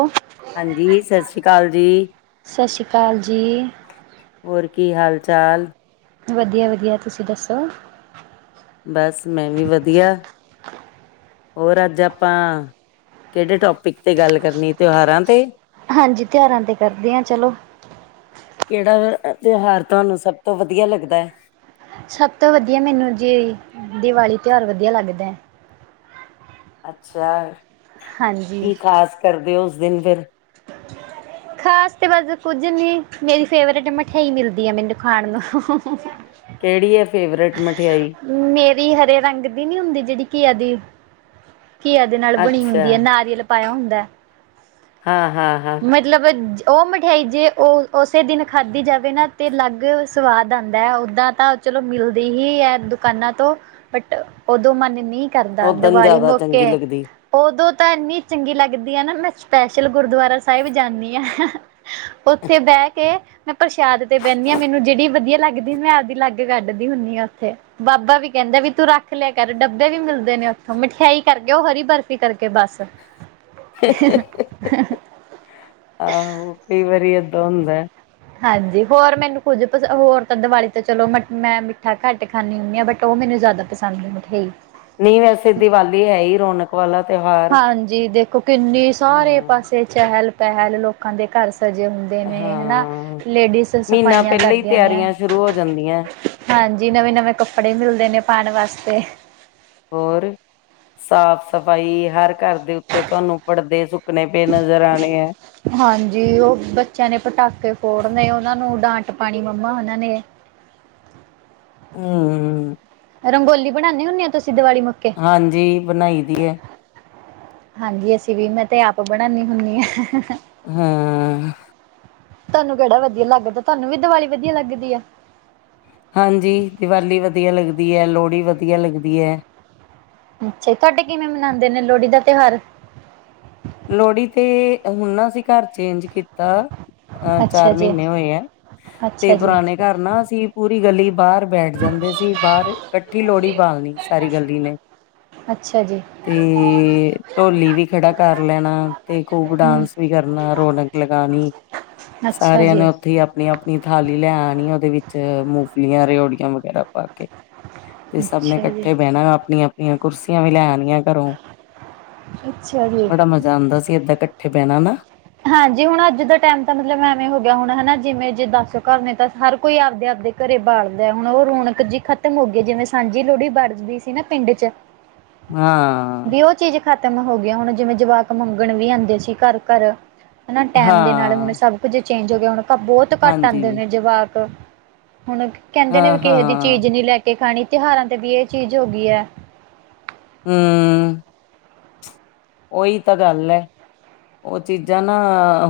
ਓਹ ਹਾਂਜੀ, ਸ ਸ਼੍ਰੀ ਕਾਲ ਜੀ। ਸਤ ਸ਼੍ਰੀ ਕਾਲ ਜੀ। ਹੋਰ ਕੀ ਹਾਲ-ਚਾਲ? ਵਧੀਆ ਵਧੀਆ, ਤੁਸੀਂ ਦੱਸੋ? ਬਸ ਮੈਂ ਵੀ ਵਧੀਆ। ਹੋਰ ਅੱਜ ਆਪਾਂ ਕੇੜੇ ਟੋਪਿਕ ਤੇ ਗੱਲ ਕਰਨੀ, ਤਿਉਹਾਰਾਂ ਤੇ। ਹਾਂਜੀ, ਤਿਉਹਾਰਾਂ ਤੇ ਕਰਦੇ ਆ ਚਲੋ। ਕੇੜਾ ਅਗਰ ਅ ਤਿਉਹਾਰ ਤੁਹਾਨੂੰ ਸਭ ਤੋਂ ਵਧੀਆ ਲੱਗਦੈ? ਸਭ ਤੋਂ ਵਧੀਆ ਮੈਨੂੰ ਜੀ ਦੀਵਾਲੀ ਤਿਉਹਾਰ ਵਧੀਆ ਲੱਗਦੈ। ਅੱਛਾ, ਹਾਂਜੀ ਕੀ ਖ਼ਾਸ ਕਰਦੇ ਹੋ ਉਸ ਦਿਨ ਫੇਰ? ਖਾਸ ਤੇ ਬਸ ਕੁੱਝ ਨੀ ਮੇਰੀ ਫੇਵਰੇਟ ਮਿਠਿਆਈ ਮਿਲਦੀ ਐ, ਮੈਨੂੰ ਖਾਣ ਨੂੰ। ਕੇੜੀ ਐ, ਫੇਵਰੇਟ ਮਿਠਿਆਈ? ਮੇਰੀ ਹਰੇ ਰੰਗ ਦੀ ਨੀ ਹੁੰਦੀ ਜੇੜੀ ਕੀਆ ਦੀ। ਘੀਆ ਦੇ ਨਾਲ ਬਣੀ ਅੱਛਾ ਹੁੰਦੀ ਐ ਨਾਰੀਅਲ ਪਾਯਾ ਹੁੰਦੈ। ਹਾਂ-ਹਾਂ-ਹਾਂ ਮਤਲਬ ਉਹ ਮਿਠਿਆਈ ਜੇ ਉਹ ਉਸੇ ਦਿਨ ਖਾਧੀ ਜਾਵੇ ਨਾ ਤਾਂ ਅਲੱਗ ਸਵਾਦ ਆਉਂਦਾ ਓਹਦਾ ਤਾਂ ਚਲੋ ਮਿਲਦੀ ਹੀ ਹੈ ਦੁਕਾਨਾਂ ਤੋਂ ਬਟ ਉਦੋਂ ਮਨ ਨੀ ਕਰਦਾ ਓਦਣ ਦੀਵਾਲੀ ਜ਼ਿਆਦਾ ਮੌਕੇ ਚੰਗੀ ਲੱਗਦੀ ਉਦੋਂ ਤਾਂ ਇੰਨੀ ਚੰਗੀ ਲੱਗਦੀ ਆ ਨਾ ਮੈਂ ਸਪੈਸ਼ਲ ਗੁਰਦੁਆਰਾ ਸਾਹਿਬ ਜਾਂਣੀ ਹਾਂ ਉੱਥੇ ਬਹਿ ਕੇ ਮੈਂ ਪ੍ਰਸ਼ਾਦ ਤੇ ਬਹਿੰਦੀ ਹਾਂ ਮੈਨੂੰ ਜਿਹੜੀ ਵਧੀਆ ਲਗਦੀ ਮੈਂ ਆਪਦੀ ਅੱਗ ਕੱਢਦੀ ਹੁੰਦੀ ਹਾਂ ਉੱਥੇ ਬਾਬਾ ਵੀ ਕਹਿੰਦੇ ਵੀ ਤੂੰ ਰੱਖ ਲਿਆ ਕਰ ਡੱਬੇ ਵੀ ਮਿਲਦੇ ਨੇ ਉੱਥੋਂ ਮਠਿਆਈ ਕਰਕੇ ਉਹ ਹਰੀ ਬਰਫ਼ੀ ਕਰਕੇ ਬਸ ਆਹੋ ਕਈ ਵਾਰੀ ਏਦਾਂ ਹੁੰਦਾ ਹਾਂਜੀ। ਹੋਰ ਮੈਨੂੰ ਕੁੱਝ ਪਸ ਹੋਰ ਤਾਂ ਦੀਵਾਲੀ ਤੇ ਚਲੋ ਮ ਮੈਂ ਮਿੱਠਾ ਘੱਟ ਖਾਂਦੀ ਹੁੰਦੀ ਹਾਂ। ਬਟ ਉਹ ਮੈਨੂੰ ਜ਼ਿਆਦਾ ਪਸੰਦ ਹਾਂਜੀ। ਮਿਠਯਾਈ ਨਹੀਂ, ਵੈਸੇ ਦੀਵਾਲੀ ਹੈ ਹੀ ਰੌਣਕ ਵਾਲਾ ਤਿਉਹਾਰ ਹਾਂਜੀ। ਦੇਖੋ ਕਿੰਨੀ ਸਾਰੇ ਹਾਂ ਪਾਸੇ ਚਹਿਲ- ਪਹਿਲ ਲੋਕਾਂ ਦੇ ਘਰ ਸਜੇ ਹੁੰਦੇ। ਨੇ ਹਨਾ। ਹਾਂ ਲੇਡੀਜ਼ ਮਹੀਨਾ ਸਫਾਈਆਂ ਪਹਿਲਾਂ ਹੀ ਕਰਦੀਆਂ ਨੇ। ਤਿਆਰੀਆਂ ਸ਼ੁਰੂ ਹੋ ਜਾਂਦੀਆਂ ਹਾਂਜੀ। ਨਵੇਂ-ਨਵੇਂ ਕੱਪੜੇ ਮਿਲਦੇ ਨੇ ਪਾਉਣ ਵਾਸਤੇ। ਹੋਰ ਸਾਫ ਸਫ਼ਾਈ ਹਰ ਘਰ ਦੇ ਉੱਤੇ ਤੁਹਾਨੂੰ ਪਰਦੇ ਸੁੱਕਣੇ ਪਏ ਨਜ਼ਰ ਆਉਣੇ ਆ ਹਾਂਜੀ ਉਹ ਬੱਚਿਆਂ ਨੇ ਪਟਾਕੇ ਫੋੜਨ ਉਹਨਾਂ ਨੂੰ ਡਾਂਟ ਪਾਉਣੀ ਮੰਮਾ ਉਹਨਾਂ ਨੇ ਹਾਂ ਹਮ ਰੰਗੋਲੀ ਬਣਾਉਂਦੇ ਹੁੰਦੇ ਹੋ ਤੁਸੀਂ ਦੀਵਾਲੀ ਵਾ ਹਾਂਜੀ। ਬਣਾਈ ਦੀ ਹੈ। ਹਾਂਜੀ, ਅਸੀਂ ਵੀ ਮੈਂ ਤੇ ਆਪ ਬਣਾਉਦੀ ਹੁੰਦੀ ਹਾਂ। ਹਾਂ। ਤੁਹਾਨੂੰ ਕਿਹੜਾ ਵਧੀਆ ਲੱਗਦਾ ਤੁਹਾਨੂੰ ਵੀ ਦੀਵਾਲੀ ਵਧੀਆ ਲੱਗਦੀ ਆ। ਹਾਂਜੀ। ਦੀਵਾਲੀ ਵਧੀਆ ਲੱਗਦੀ ਹੈ। ਲੋਹੜੀ ਵਧੀਆ ਲੱਗਦੀ ਹੈ। ਅੱਛਾ। ਤੁਹਾਡੇ ਕਿਵੇਂ ਮਨਾਉਂਦੇ ਨੇ ਲੋਹੜੀ ਦਾ ਤਿਉਹਾਰ। ਲੋਹੜੀ ਤੇ ਹੁਣ ਨਾ ਅਸੀਂ ਘਰ ਚੇਂਜ ਕੀਤਾ। ਅਹ ਅੱਛਾ ਚਾਰ ਜੀ ਮਹੀਨੇ ਹੋਏ ਆ ਅੱਛਾ ਤੇ ਜੀ ਪੁਰਾਣੇ ਘਰ ਨਾ ਸੀ ਪੂਰੀ ਗਲੀ ਬਾਹਰ ਬੈਠ ਜਾਂਦੇ ਸੀ ਬਾਹਰ ਇਕੱਠੀ ਲੋਹੜੀ ਬਿਲਣੀ ਅਸੀ। ਸਾਰੀ ਗੱਲੀ ਨੇ। ਅੱਛਾ ਜੀ ਤੇ ਢੋਲੀ ਵੀ ਖੜਾ ਕਰ ਲੈਣਾ। ਤੇ ਖੂਬ ਹਮ ਡਾਂਸ ਵੀ ਕਰਨਾ ਰੌਣਕ ਲਗਾਉਣੀ। ਅੱਛਾ ਸਾਰਿਆਂ ਜੀ ਨੇ ਉੱਥੇ ਆਪਣੀ-ਆਪਣੀ ਥਾਲੀ ਲੈ ਆਉਣੀ ਉਹਦੇ ਵਿੱਚ ਮੂੰਗਫਲੀਆਂ, ਰਓੜੀਆਂ ਵਗੈਰਾ ਪਾ ਕੇ- ਤੇ ਸਭ ਨੇ ਅੱਛਾ ਜੀ ਇਕੱਠੇ ਬਹਿਣਾ। ਆਪਣੀਆਂ-ਆਪਣੀਆਂ ਕੁਰਸੀਆਂ ਵੀ ਲੈ ਆਣੀਆਂ ਘਰੋਂ। ਅੱਛਾ ਜੀ। ਜਾਂਦਾ ਸੀ ਏਦਾਂ ਇਕੱਠੇ ਪਹਿਣਾ ਨਾ। ਹਾਂਜੀ, ਹੁਣ ਅੱਜ ਦਾ ਟਾਈਮ ਤਾਂ ਮਤਲਬ ਐਵੇਂ ਹੋ ਗਿਆ ਹੁਣ ਹਨਾ ਜਿਵੇਂ ਜੇ ਦੱਸ ਘਰ ਨੇ ਤਾਂ ਹਰ ਕੋਈ ਆਪਦੇ-ਆਪਦੇ ਘਰੇ ਬਾਲਦਾ ਹੁਣ ਉਹ ਰੌਣਕ ਜਿ ਖ਼ਤਮ ਹੋ ਗਈ ਜਿਵੇਂ ਸਾਂਝੀ ਲੋਹੜੀ ਵੜਦੀ ਸੀ ਨਾ ਪਿੰਡ ਚ' ਹਾਂ। ਵੀ ਉਹ ਚੀਜ਼ ਖਤਮ ਹੋ ਗਈ। ਹੁਣ ਜਿਵੇਂ ਜਵਾਕ ਮੰਗਣ ਵੀ ਆਉਂਦੇ ਸੀ ਘਰ-ਘਰ ਹਨਾ। ਟੈਮ ਦੇ ਨਾਲ ਹੁਣ ਹਾਂ ਸਭ ਕੁੱਝ ਚੇਂਜ ਹੋ ਗਿਆ ਹੁਣ ਬਹੁਤ ਘੱਟ ਹਾਂਜੀ ਆਉਂਦੇ ਨੇ ਜਵਾਕ ਹੁਣ ਕਹਿੰਦੇ ਹਾਂ ਨੇ ਵੀ ਕਿਸੇ ਦੀ ਹਾਂ ਚੀਜ਼ ਨੀ ਲੈ ਕੇ ਖਾਣੀ। ਤਿਉਹਾਰਾਂ ਤੇ ਵੀ ਇਹ ਚੀਜ਼ ਹੋ ਗਈ ਹੈ। ਹਮ ਉਹੀ ਤਾਂ ਗੱਲ ਹੈ। ਉਹ ਚੀਜ਼ਾਂ ਨਾ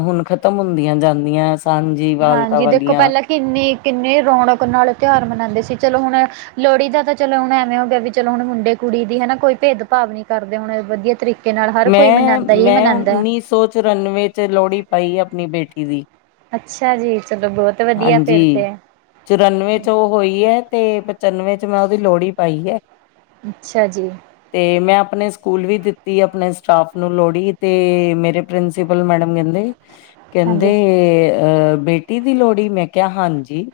ਹੁਣ ਖਤਮ ਹੁੰਦੀਆਂ ਜਾਂਦੀਆਂ। ਹਾਂਜੀ। ਵਾਰਤਾ ਹਾਂਜੀ ਦੇਖੋ ਵਾਲੀਆਂ ਪਹਿਲਾਂ ਕਿੰਨੀ- ਕਿੰਨੇ ਰੌਣਕ ਨਾਲ ਤਿਉਹਾਰ ਮਨਾਉਂਦੇ ਸੀ ਚਲੋ ਹੁਣ ਲੋਹੜੀ ਦਾ ਤਾਂ ਚਲੋ ਹੁਣ ਐਵੇਂ ਹੋ ਗਿਆ ਵੀ ਚਲੋ ਹੁਣ ਮੁੰਡੇ ਕੁੜੀ ਦੀ ਹੈਨਾ ਕੋਈ ਭੇਦ ਭਾਵ ਨੀ ਕਰਦੇ ਹੁਣ ਵਧੀਆ ਤਰੀਕੇ ਨਾਲ ਹਰ ਕੋਈ ਮੈਂ ਮਨਾਉਂਦਾ ਹੀ -ਮੈਂ ਮਨਾਉਂਦਾ। ਉੱਨੀ ਸੌ ਚੁਰਾਨਵੇਂ ਚ' ਲੋਹੜੀ ਪਾਈ ਆਪਣੀ ਬੇਟੀ ਦੀ। ਅੱਛਾ ਜੀ। ਚਲੋ ਬਹੁਤ ਵਧੀਆ ਫਿਰ ਹਾਂਜੀ। ਤੇ ਚੁਰਾਨਵੇਂ ਚ ਉਹ ਹੋਈ ਹੈ। ਤੇ' ਪਚਾਨਵੇਂ ਚ' ਮੈਂ ਉਹਦੀ ਲੋਹੜੀ ਪਾਈ ਹੈ। ਅੱਛਾ ਜੀ। ਤੇ' ਮੈਂ ਆਪਣੇ ਸਕੂਲ ਵੀ ਦਿੱਤੀ। ਆਪਣੇ ਸਟਾਫ ਨੂੰ ਲੋੜੀ ਤੇ' ਮੇਰੇ ਪ੍ਰਿੰਸੀਪਲ ਮੈਡਮ ਕਹਿੰਦੇ ਹਾਂਜੀ ਕਹਿੰਦੇ' ਅਹ ਬੇਟੀ ਦੀ ਲੋਹੜੀ। ਮੈਂ ਕਿਹਾ, ਹਾਂਜੀ।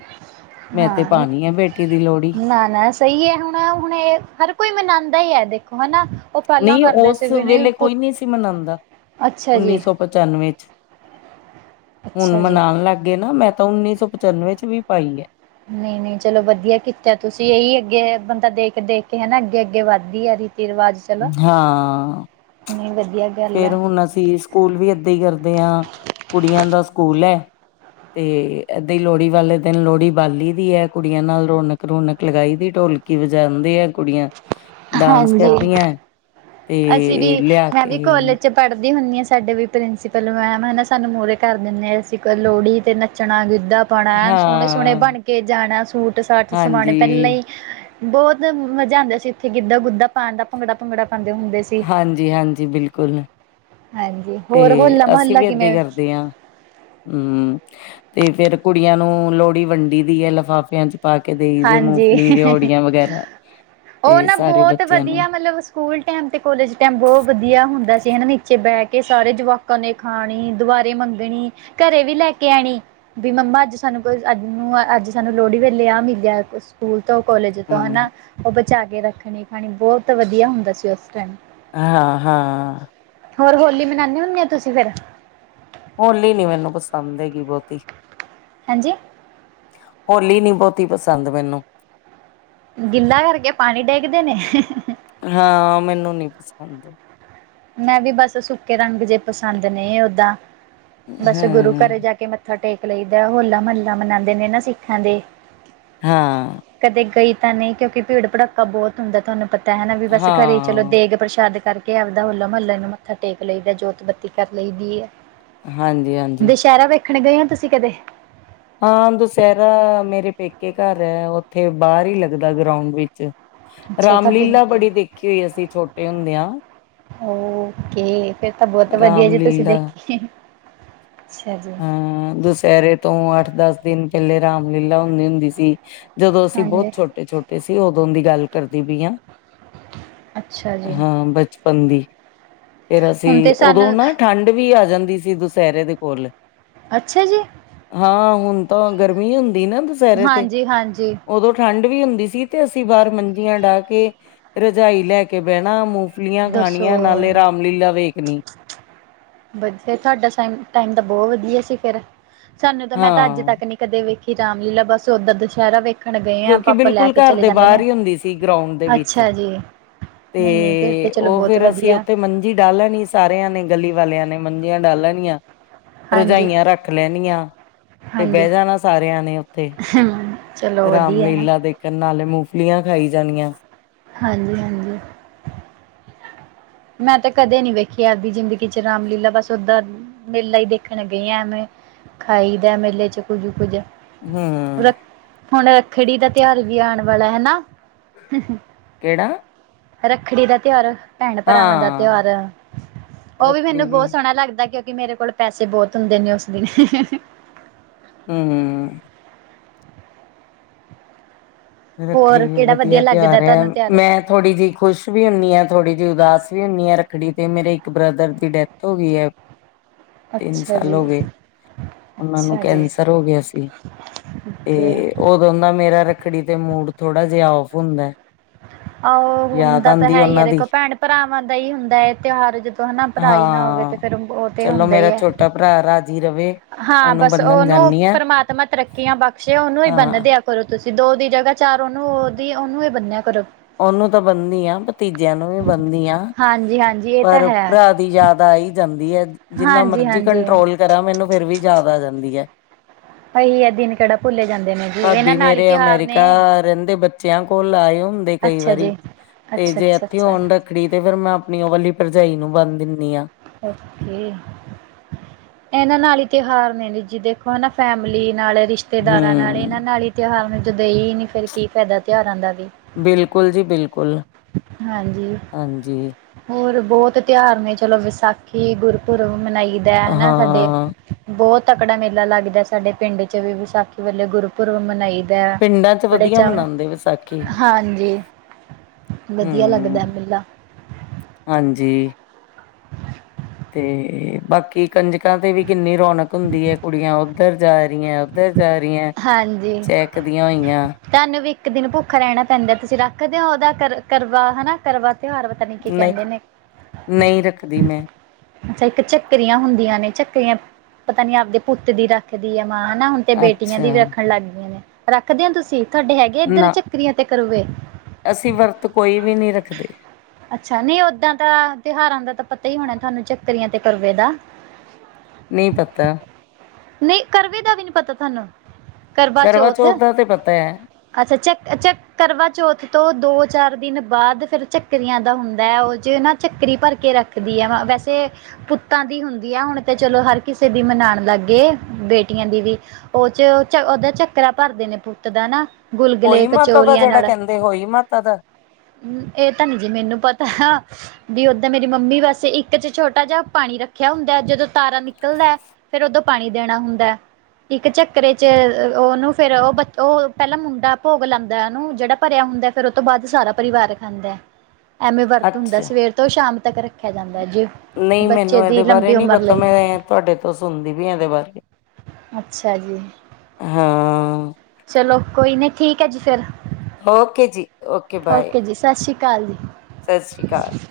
ਮੈਂ ਤੇ ਹਾਂ ਪਾਣੀ ਆ ਬੇਟੀ ਦੀ ਲੋਹੜੀ। [unintelligible] ਸਹੀ ਹੈ ਹੁਣ-ਹੁਣ ਇਹ ਹਰ ਕੋਈ ਮਨਾਉਂਦਾ ਹੀ ਹੈ। ਦੇਖੋ ਹਨਾ। ਉਹ ਪਹਿਲਾਂ ਨੀ ਕਰਦੇ ਉਸ ਸੀ ਵੀ ਨਹੀਂ ਵੇਲੇ ਪੁ ਕੋਈ ਨੀ ਸੀ ਮਨਾਉਂਦਾ। ਅੱਛਾ ਉੱਨੀ ਜੀ ਸੌ ਪਚਾਨਵੇਂ ਚ' ਹੁਣ ਅੱਛਾ ਜੀ ਮਨਾਉਣ ਲੱਗ ਗਏ ਨਾ। ਮੈਂ ਤਾਂ ਉੱਨੀ ਸੌ ਪਚਾਨਵੇਂ ਚ' ਵੀ ਪਾਈ ਹੈ। ਨਹੀਂ-ਨਹੀਂ ਚਲੋ ਵਧੀਆ ਕੀਤਾ ਤੁਸੀਂ ਇਹੀ ਅੱਗੇ ਬੰਦਾ ਦੇਖ ਕੇ ਦੇਖ ਕੇ ਹਨਾ ਅੱਗੇ-ਅੱਗੇ ਵੱਧਦੀ ਹੈ। ਐ ਰਵਾਜ਼ ਹਾਂ ਨਹੀਂ ਵ ਫੇਰ ਹੁਣ ਅਸੀਂ ਸਕੂਲ ਵੀ ਇਏਦਾਂ ਹੀ ਕਰਦੇ ਹਾਂ। ਕੁੜੀਆਂ ਦਾ ਸਕੂਲ ਹੈ। ਤੇ ਇਏਦਾਂ ਹੀ ਲੋਹੜੀ ਵਾਲੇ ਦਿਨ ਲੋਹੜੀ ਬਾਲੀ ਦੀ ਹੈ। ਕੁੜੀਆਂ ਨਾਲ ਰੌਣਕ-ਰੌਣਕ ਲਗਾਈ ਦੀ ਢੋਲਕ ਕਿ ਵਜਾਉਂਦੇ ਆ ਕੁੜੀਆਂ [inaudible] ਡਾਂਸ ਕਰਦੀਆਂ। ਤੇ' ਲਿਆ ਕੇ ਕੋਲੇਜ ਪੜ੍ਹਦੀ ਹੁੰਦੀ ਹਾਂ ਸਾਡੇ ਵੀ ਪ੍ਰਿੰਸੀਪਲ ਮੈਮ ਹਨਾ ਸਾਨੂੰ ਮੂਹਰੇ ਕਰ ਦਿੰਦੇ ਅਸੀਂ ਲੋਹੜੀ ਤੇ ਨੱਚਣਾ, ਗਿੱਧਾ ਬਣਾ ਹਾਂ ਸੋਹਣੇ-ਸੋਹਣੇ ਬਣ ਕੇ ਜਾਣਾ ਸੂਟ ਸਾਟ ਸਮਾਣੇ ਹਾਂਜੀ ਪਹਿਲਾਂ ਹੀ ਬਹੁਤ ਮਜ਼ਾ ਆਉਂਦਾ ਸੀ। ਇੱਥੇ ਗਿੱਧਾ-ਗੁੱਧਾ ਪਾਉਣ ਦਾ ਭੰਗੜਾ -ਭੰਗੜਾ ਪਾਉਂਦੇ ਹੁੰਦੇ ਸੀ। ਹਾਂਜੀ-ਹਾਂਜੀ ਬਿਲਕੁਲ ਹਾਂਜੀ ਤੇ ਹੋਰ ਹੋਲਾ ਅਸੀਂ ਮਹੱਲਾ ਵੀ ਏਦਾਂ ਹੀ ਕਿਵੇਂ ਕਰਦੇ ਹਾਂ। ਹਮ ਤੇ ਫੇਰ ਕੁੜੀਆਂ ਨੂੰ ਲੋਹੜੀ ਵੰਡੀ ਦੀ ਹੈ। ਲਿਫਾਫਿਆਂ ਚ' ਪਾ ਕੇ ਦੇਈ ਦੇ ਮੂੰਗਫਲੀ, ਹਾਂਜੀ ਦਿਓੜੀਆਂ ਵਗੈਰਾ ਉਹ ਤੇ ਨਾ ਸਾਰੇ ਬਹੁਤ ਬੱਚਿਆਂ ਨੂੰ ਵਧੀਆ ਮਤਲਬ ਸਕੂਲ ਟਾਈਮ ਤੇ ਕੋਾਲਜ ਟਾਈਮ ਬਹੁਤ ਵਧੀਆ ਹੁੰਦਾ ਸੀ। ਹਨਾ ਨੀਚੇ ਬਹਿ ਕੇ ਸਾਰੇ ਜਵਾਕਾਂ ਨੂੰ ਖਾਣੀ ਦੁਬਾਰੇ ਮੰਗਣੀ ਘਰੇ ਵੀ ਲੈ ਕੇ ਆਣੀ ਵੀ ਮੰਮਾ ਅੱਜ ਸਾਨੂੰ ਅ' ਅੱਜ ਸਾਨੂੰ ਲੋਹੜੀ ਵੇਲੇ ਆਹ ਮਿਲੀ ਜਾਂ ਸਕੂਲ ਤੋਂ ਕੋਾਲਜ ਤੋਂ ਹਮ ਹਨਾ ਉਹ ਬੱਚੇ ਚਾ ਕੇ ਰੱਖਣੀ ਖਾਣੀ ਬਹੁਤ ਵਧੀਆ ਹੁੰਦਾ ਸੀ। ਉਸ ਟਾਈਮ ਹਾਂ ਹਾਂ ਹੋਰ ਹੋਲੀ ਮਨਾਉਂਦੇ ਹੁੰਦੇ ਹੋ ਤੁਸੀਂ ਫਿਰ ਹੋਲੀ ਨੀ ਮੈਨੂੰ ਪਸੰਦ ਹੈਗੀ ਬਹੁਤੀ ਹਾਂਜੀ ਹੋਲੀ ਨੀ ਬਹੁਤੀ ਪਸੰਦ ਮੈਨੂੰ ਗਿੱਲਾ ਕਰਕੇ ਪਾਣੀ ਡੇਕਦੇ ਨੇ ਹਾਂ ਮੈਨੂੰ ਨੀ ਪਸੰਦ ਮੈਂ ਵੀ ਬਸ ਸੁੱਕੇ ਰੰਗ ਜੇ ਪਸੰਦ ਨਹੀਂ ਓਦਾਾਂ ਬਸ ਗੁਰੂ ਹਮ ਘਰੇ ਜਾ ਕੇ ਮ ਮੱਥਾ ਟੇਕ ਲਈਦਾ ਹੋਲਾ ਮਹੱਲਾ ਮਨਾਉਂਦੇ ਨੇ ਨਾ ਸਿੱਖਾਂ ਦੇ ਹਾਂ ਕਦੇ ਗਈ ਤਾਂ ਨਹੀਂ ਕਿਉਂਕਿ ਭੀੜ, ਭੜਾਕਾ ਬਹੁਤ ਹੁੰਦਾ ਤੁਹਾਨੂੰ ਪਤਾ ਤਾਂ ਹਨਾ ਵੀ ਬਸ ਘਰੇ ਚਲੋ ਹਾਂ ਦੇਗ ਪ੍ਰਸ਼ਾਦ ਕਰਕੇ ਆ ਹਲਾ ਮਹੱਲਲਾ ਨੂੰ ਮੱਥਾ ਟੇਕ ਲਈਦਾ ਜੋਤ ਬੱਤੀ ਕਰ ਲਈ ਦੀ ਹੈ। ਹਾਂਜੀ ਹਾਂਜੀ ਦੁਸਹਿਰਾ ਵਿੱਚ ਦੇਣ ਗਏ ਹੋ ਤੁਸੀਂ ਕਦੇ ਹਾਂ ਦੁਸਹਿਰਾ ਮੇਰੇ ਪੇਕੇ ਘਰ ਹੈ। ਉੱਥੇ ਬਾਹਰ ਹੀ ਲੱਗਦਾ ਗਰਾਉਂਡ ਵਿੱਚ ਅੱਛਾ ਤੁਹਾਡੇ ਰਾਮਲੀਲਾ ਨੇੜੇ ਬੜੀ ਦੇਖੀ ਹੋਈ ਅਸੀਂ ਛੋਟੇ ਹੁੰਦੇ ਹਾਂ ਓਕੇ ਫੇਰ ਤਾਂ ਬਹੁਤ ਵਧੀਆ ਜੀ ਤੁਸੀਂ ਰਾਮਲੀਲਾ ਦੇਖੀ ਅੱਛਾ ਜੀ ਅਹ ਦੁਸਹਿਰੇ ਤੋਂ ਅੱਠ ਦਸ, ਦਿਨ ਪਹਿਲੇ ਰਾਮ ਲਲਾ ਹੁੰਦੀ-ਹੁੰਦੀ ਸੀ। ਜਦੋਂ ਅਸੀਂ ਬਹੁਤ ਹਾਂਜੀ ਛੋਟੇ-ਛੋਟੇ ਸੀ। ਉਦੋਂ ਦੀ ਗੱਲ ਕਰਦੀ ਪਈ ਹਾਂ ਅੱਛਾ ਜੀ ਹਾਂ ਬਚਪਨ ਦੀ। ਫੇਰ ਹੁਣ ਅਸੀ, ਤੇ ਔਦੋਂ ਸਾਨੂੰ ਨਾ ਠੰਡ ਵੀ ਆ ਜਾਂਦੀ ਸੀ ਦੁਸੈਰੇ ਦੇ ਕੋਲ। ਅੱਛਾ ਜੀ। ਹਾਂ ਹੁਨ ਤਾਂ ਗਰਮੀ ਹੁੰਦੀ ਨਾ ਦੁਸੈਰੇ ਤੇ, ਹਾਂਜੀ ਹਾਂਜੀ ਔਦੋਂ ਠੰਡ ਵੀ ਹੁੰਦੀ ਸੀ, ਤੇ ਅਸੀ ਬਾਰ ਮੰਜੀਆਂ ਡਾ ਕੇ, ਰਜਾਈ ਲੈ ਕੇ ਬੈਣਾ ਮੂੰ ਫੁਲੀਆਂ ਦੋ ਸੌ ਖਾਨੀਆਂ ਨਾਲੇ ਰਾਮਲੀਲਾ ਵੇਖਨੀ। ਵਦੀਆ ਥੋਡਾ ਟਾਈਮ ਤਾਂ ਬੋ ਵਦੀਆ ਸੀ ਫੇਰ, ਸਾਨੂੰ ਤਾਂ ਮੈਂ ਤਾਂ ਅੱਜ ਹਾਂ ਤੱਕ ਨੀ ਕਦੇ ਵੇਖੀ ਰਾਮਲੀਲਾ, ਬਸ ਔਦਰ ਦਸ਼ੈਰਾ ਵੇਖ ਕੇਉਂਕਿ ਬਿਲਕੁਲ ਕਾਰ ਦੇ ਬਾਰ ਹੀ ਹੁੰਦੀ ਸੀ ਗਰਾਊਂਂਡ ਦੇ ਵਿੱਚ। ਅੱਛਾ ਜੀ ਨਹੀਂ ਨਹੀਂ ਫਿਰ ਤਾਂ ਚਲੋ ਤੇ--ਔ ਬਹੁਤ ਫੇਰ ਅਸੀਂ ਵਧੀਆ ਔਥੇ ਮੰ ਜੀ ਡਾ ਲੈਨੀ ਸਾਰੇਆਂ ਨੇ ਗਲੀ ਵਾਲੇਆਂ ਨੇ ਮੰਜੀਆਂ ਡਾ ਲੈਨੀਆਂ। ਹਾਂਜੀ ਰਜਾਈਆਂ ਰੱਖ ਲੈਨੀਆਂ, ਤੇ ਬੈ ਜਾਨਾ ਸਾਰੇਆਂ ਨੇ ਔਥੇ। ਹੂੰ ਰਾਮਲੀਲਾ ਦੇਖਨ, ਨਾਲੇ ਮੁਫਲੀਆਂ ਖਾਈ ਜਾਣੀਆਂ। ਹਾਂਜੀ, ਹਾਂਜੀ। ਮੈਂ ਤੇ ਕਦੇ ਨੀ ਵੇਖੀ ਆਪਦੀ ਜ਼ਿੰਦਗੀ ਚ ਰਾਮਲੀਲਾ ਬਸ ਔਦਾਂ ਮੇਲਾ ਈ ਦੇਖਣ ਗਏ, ਐਵੇਂ ਖਾਈ ਦੈ ਮੇਲੇ ਚ ਕੁਝ-ਕੁਝ। ਹੂੰ ਹੁਣ ਰੱਖੜੀ ਦਾ ਤੇਆਰ ਵੀ ਆਣ ਵੜੈ ਹੈ ਨਾ? ਕੇੜਾ? ਰੱਖੜੀ ਦਾ ਤੇਆਰ ਭੈਣ ਭਰਾਵਾਂ ਦਾ ਹਾਂ ਤੇਆਰ ਐ। ਉਹ ਵੀ ਮੈਨੂੰ ਬੋ ਸੋਣਾ ਲੱਗਦਾ ਕਿ ਮੇਰੇ ਕੋਲ ਪੈਸੇ ਬੋਤ ਹੁੰਦੇ ਨੇ ਔਸ ਦਿਣ ਹੂੰ, ਹੂੰ ਰੱਖੜੀ ਹੋਰ ਵੀ ਕਿਹੜਾ ਵਧੀਆ ਵਦੀਆ ਤਿਉਆਰ ਲੱਗਦਾ ਆ ਤੁਹਾਨੂੰ ਤਿਉਹਾਰ ਮੈਂ ਥੋੜੀ ਜਿ ਖੁਸ਼ ਵੀ ਹੁੰਨੀ ਆਂ, ਥੋੜੀ ਜਿ ਉਦਾਸ ਵੀ ਹੁੰਨੀ ਆਂ, ਰੱਖੜੀ ਤੇ ਮੇਰੇ ਇੱਕ ਬ੍ਰਦਰ ਦੀ ਡੈਥ ਹੋ ਗਈ ਐ ਤਿੰਨ ਅੱਛਾ ਸਾਲ ਜੀ ਹੋ ਗੇ। ਔਨਾਂ ਨੂੰ ਅੱਛਾ ਜੀ ਕੈਂਸਰ ਹੋ ਗੇਆ ਸੀ। ਓਕੇ ਏ ਔਦੋਂ ਦਾ ਮੇਰਾ ਰੱਖੜੀ ਤੇ ਮੂਡ ਥੋੜਾ ਜੇਆ ਔਫ ਹੁੰਦੈ। ਆਹੋ ਹੁੰਦਾ ਤਾਂ ਹੈ ਹੀ ਐ। ਦੇਖੋ ਭੈਣ ਭਰਾਵਾਂ ਦਾ ਹੀ ਹੁੰਦਾ ਐ ਤੇਓਹਾਰ, ਜਦੋਂ ਹਨਾ ਭਰਾ ਈ ਨਾ ਹੋਵੇ ਤੇ ਹਾਂ ਫੇਰ ਔ ਤੇ ਚਲੋ ਹੁੰਦਾ ਈ ਐ। [unintelligible] ਹਾਂ ਉਹਨੂੰ ਬਸ ਬੰਨਣ ਔਨੂੰ ਜਾਂਦੀ ਆ ਪਰਮਾਤਮਾ ਤਰੱਕੀਆਂ ਬਕਸ਼ੇ, ਔਨੂੰ ਈ ਹਾਂ ਬੰਨਦੇ ਆ ਕਰੋ ਤੁਸੀਂ ਦੋ ਦੀ ਜਗਾ ਚਾਰ ਔਨੂੰ ਔਦੀ ਔਨੂੰ ਈ ਬੰਨਿਆ ਕਰੋ। ਔਨੂੰ ਤਾਂ ਬਨੀ ਆਂ, ਭਤੀਜੇਆਂ ਨੂੰ ਵੀ ਬਨੀ ਆਂ। ਹਾਂਜੀ ਹਾਂਜੀ ਇਹ ਤਾਂ ਪਰ ਹੈ ਪਰਾ ਦੀ ਯਾਦ ਆ ਈ ਜਾਂਦੀ ਐ, ਜਿੰਨਾ ਹਾਂਜੀ ਮਰਜੀ ਹਾਂਜੀ ਕੰਟਰੋਲ ਕਰਾਂ ਮੈਨੂੰ ਫੇਰ ਵੀ ਯਾਦ ਆ ਜਾਂਦੀ ਐ ਇਹੀ ਹੈ ਦਿਨ ਕਿਹੜਾ ਭੁੱਲੇ ਜਾਂਦੇ ਨੇ ਜੀ ਇਹਨਾਂ ਪਾਬੀ ਨਾਲ ਹੀ ਮੇਰੇ ਤਿਉਹਾਰ ਅਮੈਰੀਕਾ ਨੇ ਰੈੰਦੇ ਬੱ ਬੱਚਿਆਂ ਕੋਲ ਆਏ ਹੁੰਦੇ ਕਈ ਅੱਛਾ ਵਾਰੀ ਜੀ ਤੇ ਅੱਛਾ ਜੇ ਅੱਛਾ ਐਥੇ ਅੱਛਾ ਔਨ ਰੱਖੜੀ ਤੇ ਫੇਰ ਮੈਂ ਅਪਣੀ ਔ ਵਲੀ ਪਰਜਾਈ ਨੂੰ ਬੰਨ ਦਿੰਨੀ ਆਂ। ਔਕੇ ਐਨਾਂ ਨਾਲ ਈ ਤੇਹਾਰ ਨੇ, ਜੀ ਦੇਖੋ ਨਾ ਫੈਮਲੀ ਨਾਲ ਰਿਸ਼ਤੇ ਰਿਸ਼ਤੇਦਾਰਾਂ ਨਾੜ ਹਮ ਏਨਾਂ ਨਾੜ ਹੀ ਤੇਹਾਰ ਨੇ, ਜਦ ਏ ਈ ਨੀ ਫੇਰ ਕੀ ਫੈਦਾ ਤੇਹਾਰਾਂ ਦਾ ਵੀ। ਬਿਲਕੁਲ ਜੀ ਬਿਲਕੁਲ। ਹਾਂਜੀ ਹਾਂਜੀ ਹੋਰ ਬੋਤ ਤੇਓਆਰ ਨੇ ਚਲੋ ਵਿਸਾਖੀ ਗੁਰਪੁਰਬ ਮਨਾਈ ਦੈ ਹਨਾ ਸਾਡੇ। ਹਾਂ ਬੋਤ ਤਕੜਾ ਮੇਲਾ ਲੱਗਦਾ ਸਾਡੇ ਪਿੰਡ ਚ ਵੀ ਵਿਸਾਖੀ ਵੱਲੇ ਗੁਰਪੁਰਬ ਮਨਾਈ ਪਿੰਡਾਂ ਚ ਵਧੀਆ ਮਨਾਉਂਦੇ ਵਿਸਾਖੀ [unintelligible] ਵਦੀਆ ਲੱਗਦੈ ਮੇਲਾ। ਹਂਜੀ ਤੇ ਬਾਕੀ ਕੰਜਕਾਂ ਤੇ ਵੀ ਕਿੰਨੀ ਰੌਣਕ ਹੁੰਦੀ ਏ ਕੁੜੀਆਂ ਔਦਰ ਜਾ ਰੀਐਂ ਜਾ ਰਹੀਆਂ ਹਾਂਜੀ ਚੈਕਦੀਆਂ ਹੋਈਆਂ ਤੁਹਾਨੂੰ ਵੀ ਇੱਕ ਦਿਨ ਭੁੱਖਾ ਰਹਿਣਾ ਪੈਂਦਾ ਤੁਸੀਂ ਰੱਖਦੇ ਹੋ ਉਹਦਾ ਕਰ ਕਰਵਾ ਹਨਾ ਕਰਵਾ ਤਿਉਹਾਰ ਪਤਾ ਨੀ ਕੀ ਨਹੀਂ ਕਹਿੰਦੇ ਨੇ ਨਹੀਂ ਰੱਖਦੀ ਮੈਂ ਅੱਛਾ ਇੱਕ ਝੱਕਰੀਆਂ ਹੁੰਦੀਆਂ ਨੇ ਝੱਕਰੀਆਂ ਪਤਾ ਨੀ ਆਪਦੇ ਪੁੱਤ ਦੀ ਰੱਖਦੀ ਹੈ ਮਾਂ ਹਨਾ ਹ ਤੇ ਬੇਟੀਆਂ ਅੱਛਾ ਦੀ ਵੀ ਰੱਖਣ ਲੱਗ ਗਈਆਂ ਨੇ ਰੱਖਦੇ ਹੋ ਤੁਸੀਂ ਤੁਹਾਡੇ ਹੈਗੇ ਇੱਧਰ ਨਾ ਚੱਕਰੀਆਂ ਤੇ ਕਰੋਵੇ ਅਸੀਂ ਵਰਤ ਕੋਈ ਵੀ ਨਹੀਂ ਰੱਖਦੇ ਅੱਛਾ ਨਹੀਂ ਓਦਾਂ ਦਾ ਤਿਉਹਾਰਾਂ ਦਾ ਤਾਂ ਪਤਾ ਹੀ ਹੋਣਾ ਤੁਹਾਨੂੰ ਚੱਕਰੀਆਂ ਤੇ ਕਰਵੇ ਦਾ [inaudible] ਨਹੀਂ ਪਤਾ ਨਹੀਂ ਕਰਵੇ ਦਾ ਵੀ ਨੀ ਪਤਾ ਤੁਹਾਨੂੰ ਕਰਵਾ ਕਰਵਾਚੌਥ ਚੌਥ ਦਾ ਤੇ ਪਤਾ ਹੈ ਅੱਛਾ ਚੈੱਕ ਚੱਕ ਕਰਵਾਚੌਥ ਤੋਂ ਦੋ ਚਾਰ ਦਿਨ ਬਾਅਦ ਫਿਰ ਚੱਕਰੀਆਂ ਦਾ ਹੁੰਦਾ ਹੈ ਉਹ ਜੇ ਨਾ ਚੱਕਰੀ ਭਰ ਕੇ ਰੱਖ ਰਦੀ ਹੈ ਵਾ ਵੈਸੇ ਪੁੱਤਾਂ ਦੀ ਹੁੰਦੀ ਹੈ ਹੁਣ ਤੇ ਚਲੋ ਹਰ ਕਿਸੇ ਦੀ ਮਨਾਉਣ ਲੱਗ ਗਏ ਬੇਟੀਆਂ ਦੀ ਵੀ ਉਹ ਚ ਦਾ ਚੱਕਰਾ ਭਰਦੇ ਨੇ ਪੁੱਤ ਦਾ ਨਾ ਗੁਲਗੁਲੇ ਹੋਈ ਮਾਤਾ ਦਾ ਕਚੋਰੀਆ ਜਿਹੜਾ ਨਾਲੜਾ ਕਹਿੰਦੇ ਹੋਈ ਮਾਤਾ ਦਾ ਇਹ ਤਾਂ ਨੀ ਜੀ ਮੈਨੂੰ ਪਤਾ ਵੀ ਓਦਾਂ ਮੇਰੀ ਮੰਮੀ ਵਸੇ ਇੱਕ ਚ ਛੋਟਾ ਜਿਹਾ ਪਾਣੀ ਰੱਖਿਆ ਹੁੰਦਾ ਜਦੋਂ ਤਾਰਾ ਨਿਕਲਦਾ ਹੈ ਫੇਰ ਉਦੋਂ ਪਾਣੀ ਦੇਣਾ ਹੁੰਦਾ ਹੈ ਇੱਕ ਚੱਕਰੇ ਚ ਉਹਨੂੰ ਫੇਰ ਉਹ ਉਹ ਪਹਿਲਾਂ ਮੁੰਡਾ ਭੋਗ ਲੈਂਦਾ ਉਹਨੂੰ ਜਿਹੜਾ ਭਰਿਆ ਹੁੰਦਾ ਫਿਰ ਉਹ ਤੋਂ ਬਾਅਦ ਸਾਰਾ ਪਰਿਵਾਰ ਖਾਂਦਾ ਐਵੇਂ ਵਰਤ ਹੁੰਦਾ ਅੱਛਾ ਸਵੇਰ ਤੋਂ ਸ਼ਾਮ ਤੱਕ ਰੱਖਿਆ ਜਾਂਦਾ ਹੈ ਜੇ ਨਹੀਂ ਮੈਨੂੰ ਇਹਦੇ ਬਾਰੇ ਨਹੀਂੀ ਪਤਾ ਮੈਂ ਤੁਹਾਡੇ ਤੋਂ ਸੁਣਦੀ ਵੀ ਇਹਦੇ ਬਾਰੇ ਅੱਛਾ ਜੀ ਹਾਂ ਚਲੋ ਕੋਈ ਨਹੀਂ ਠੀਕ ਹੈ ਜੀ ਫਿਰ ਓਕੇ ਜੀ ਬਾਏ ਓਕੇ ਜੀ ਸਤਿ ਸ੍ਰੀ ਅਕਾਲ ਸਤਿ ਸ਼੍ਰੀ ਅਕਾਲ ਜੀ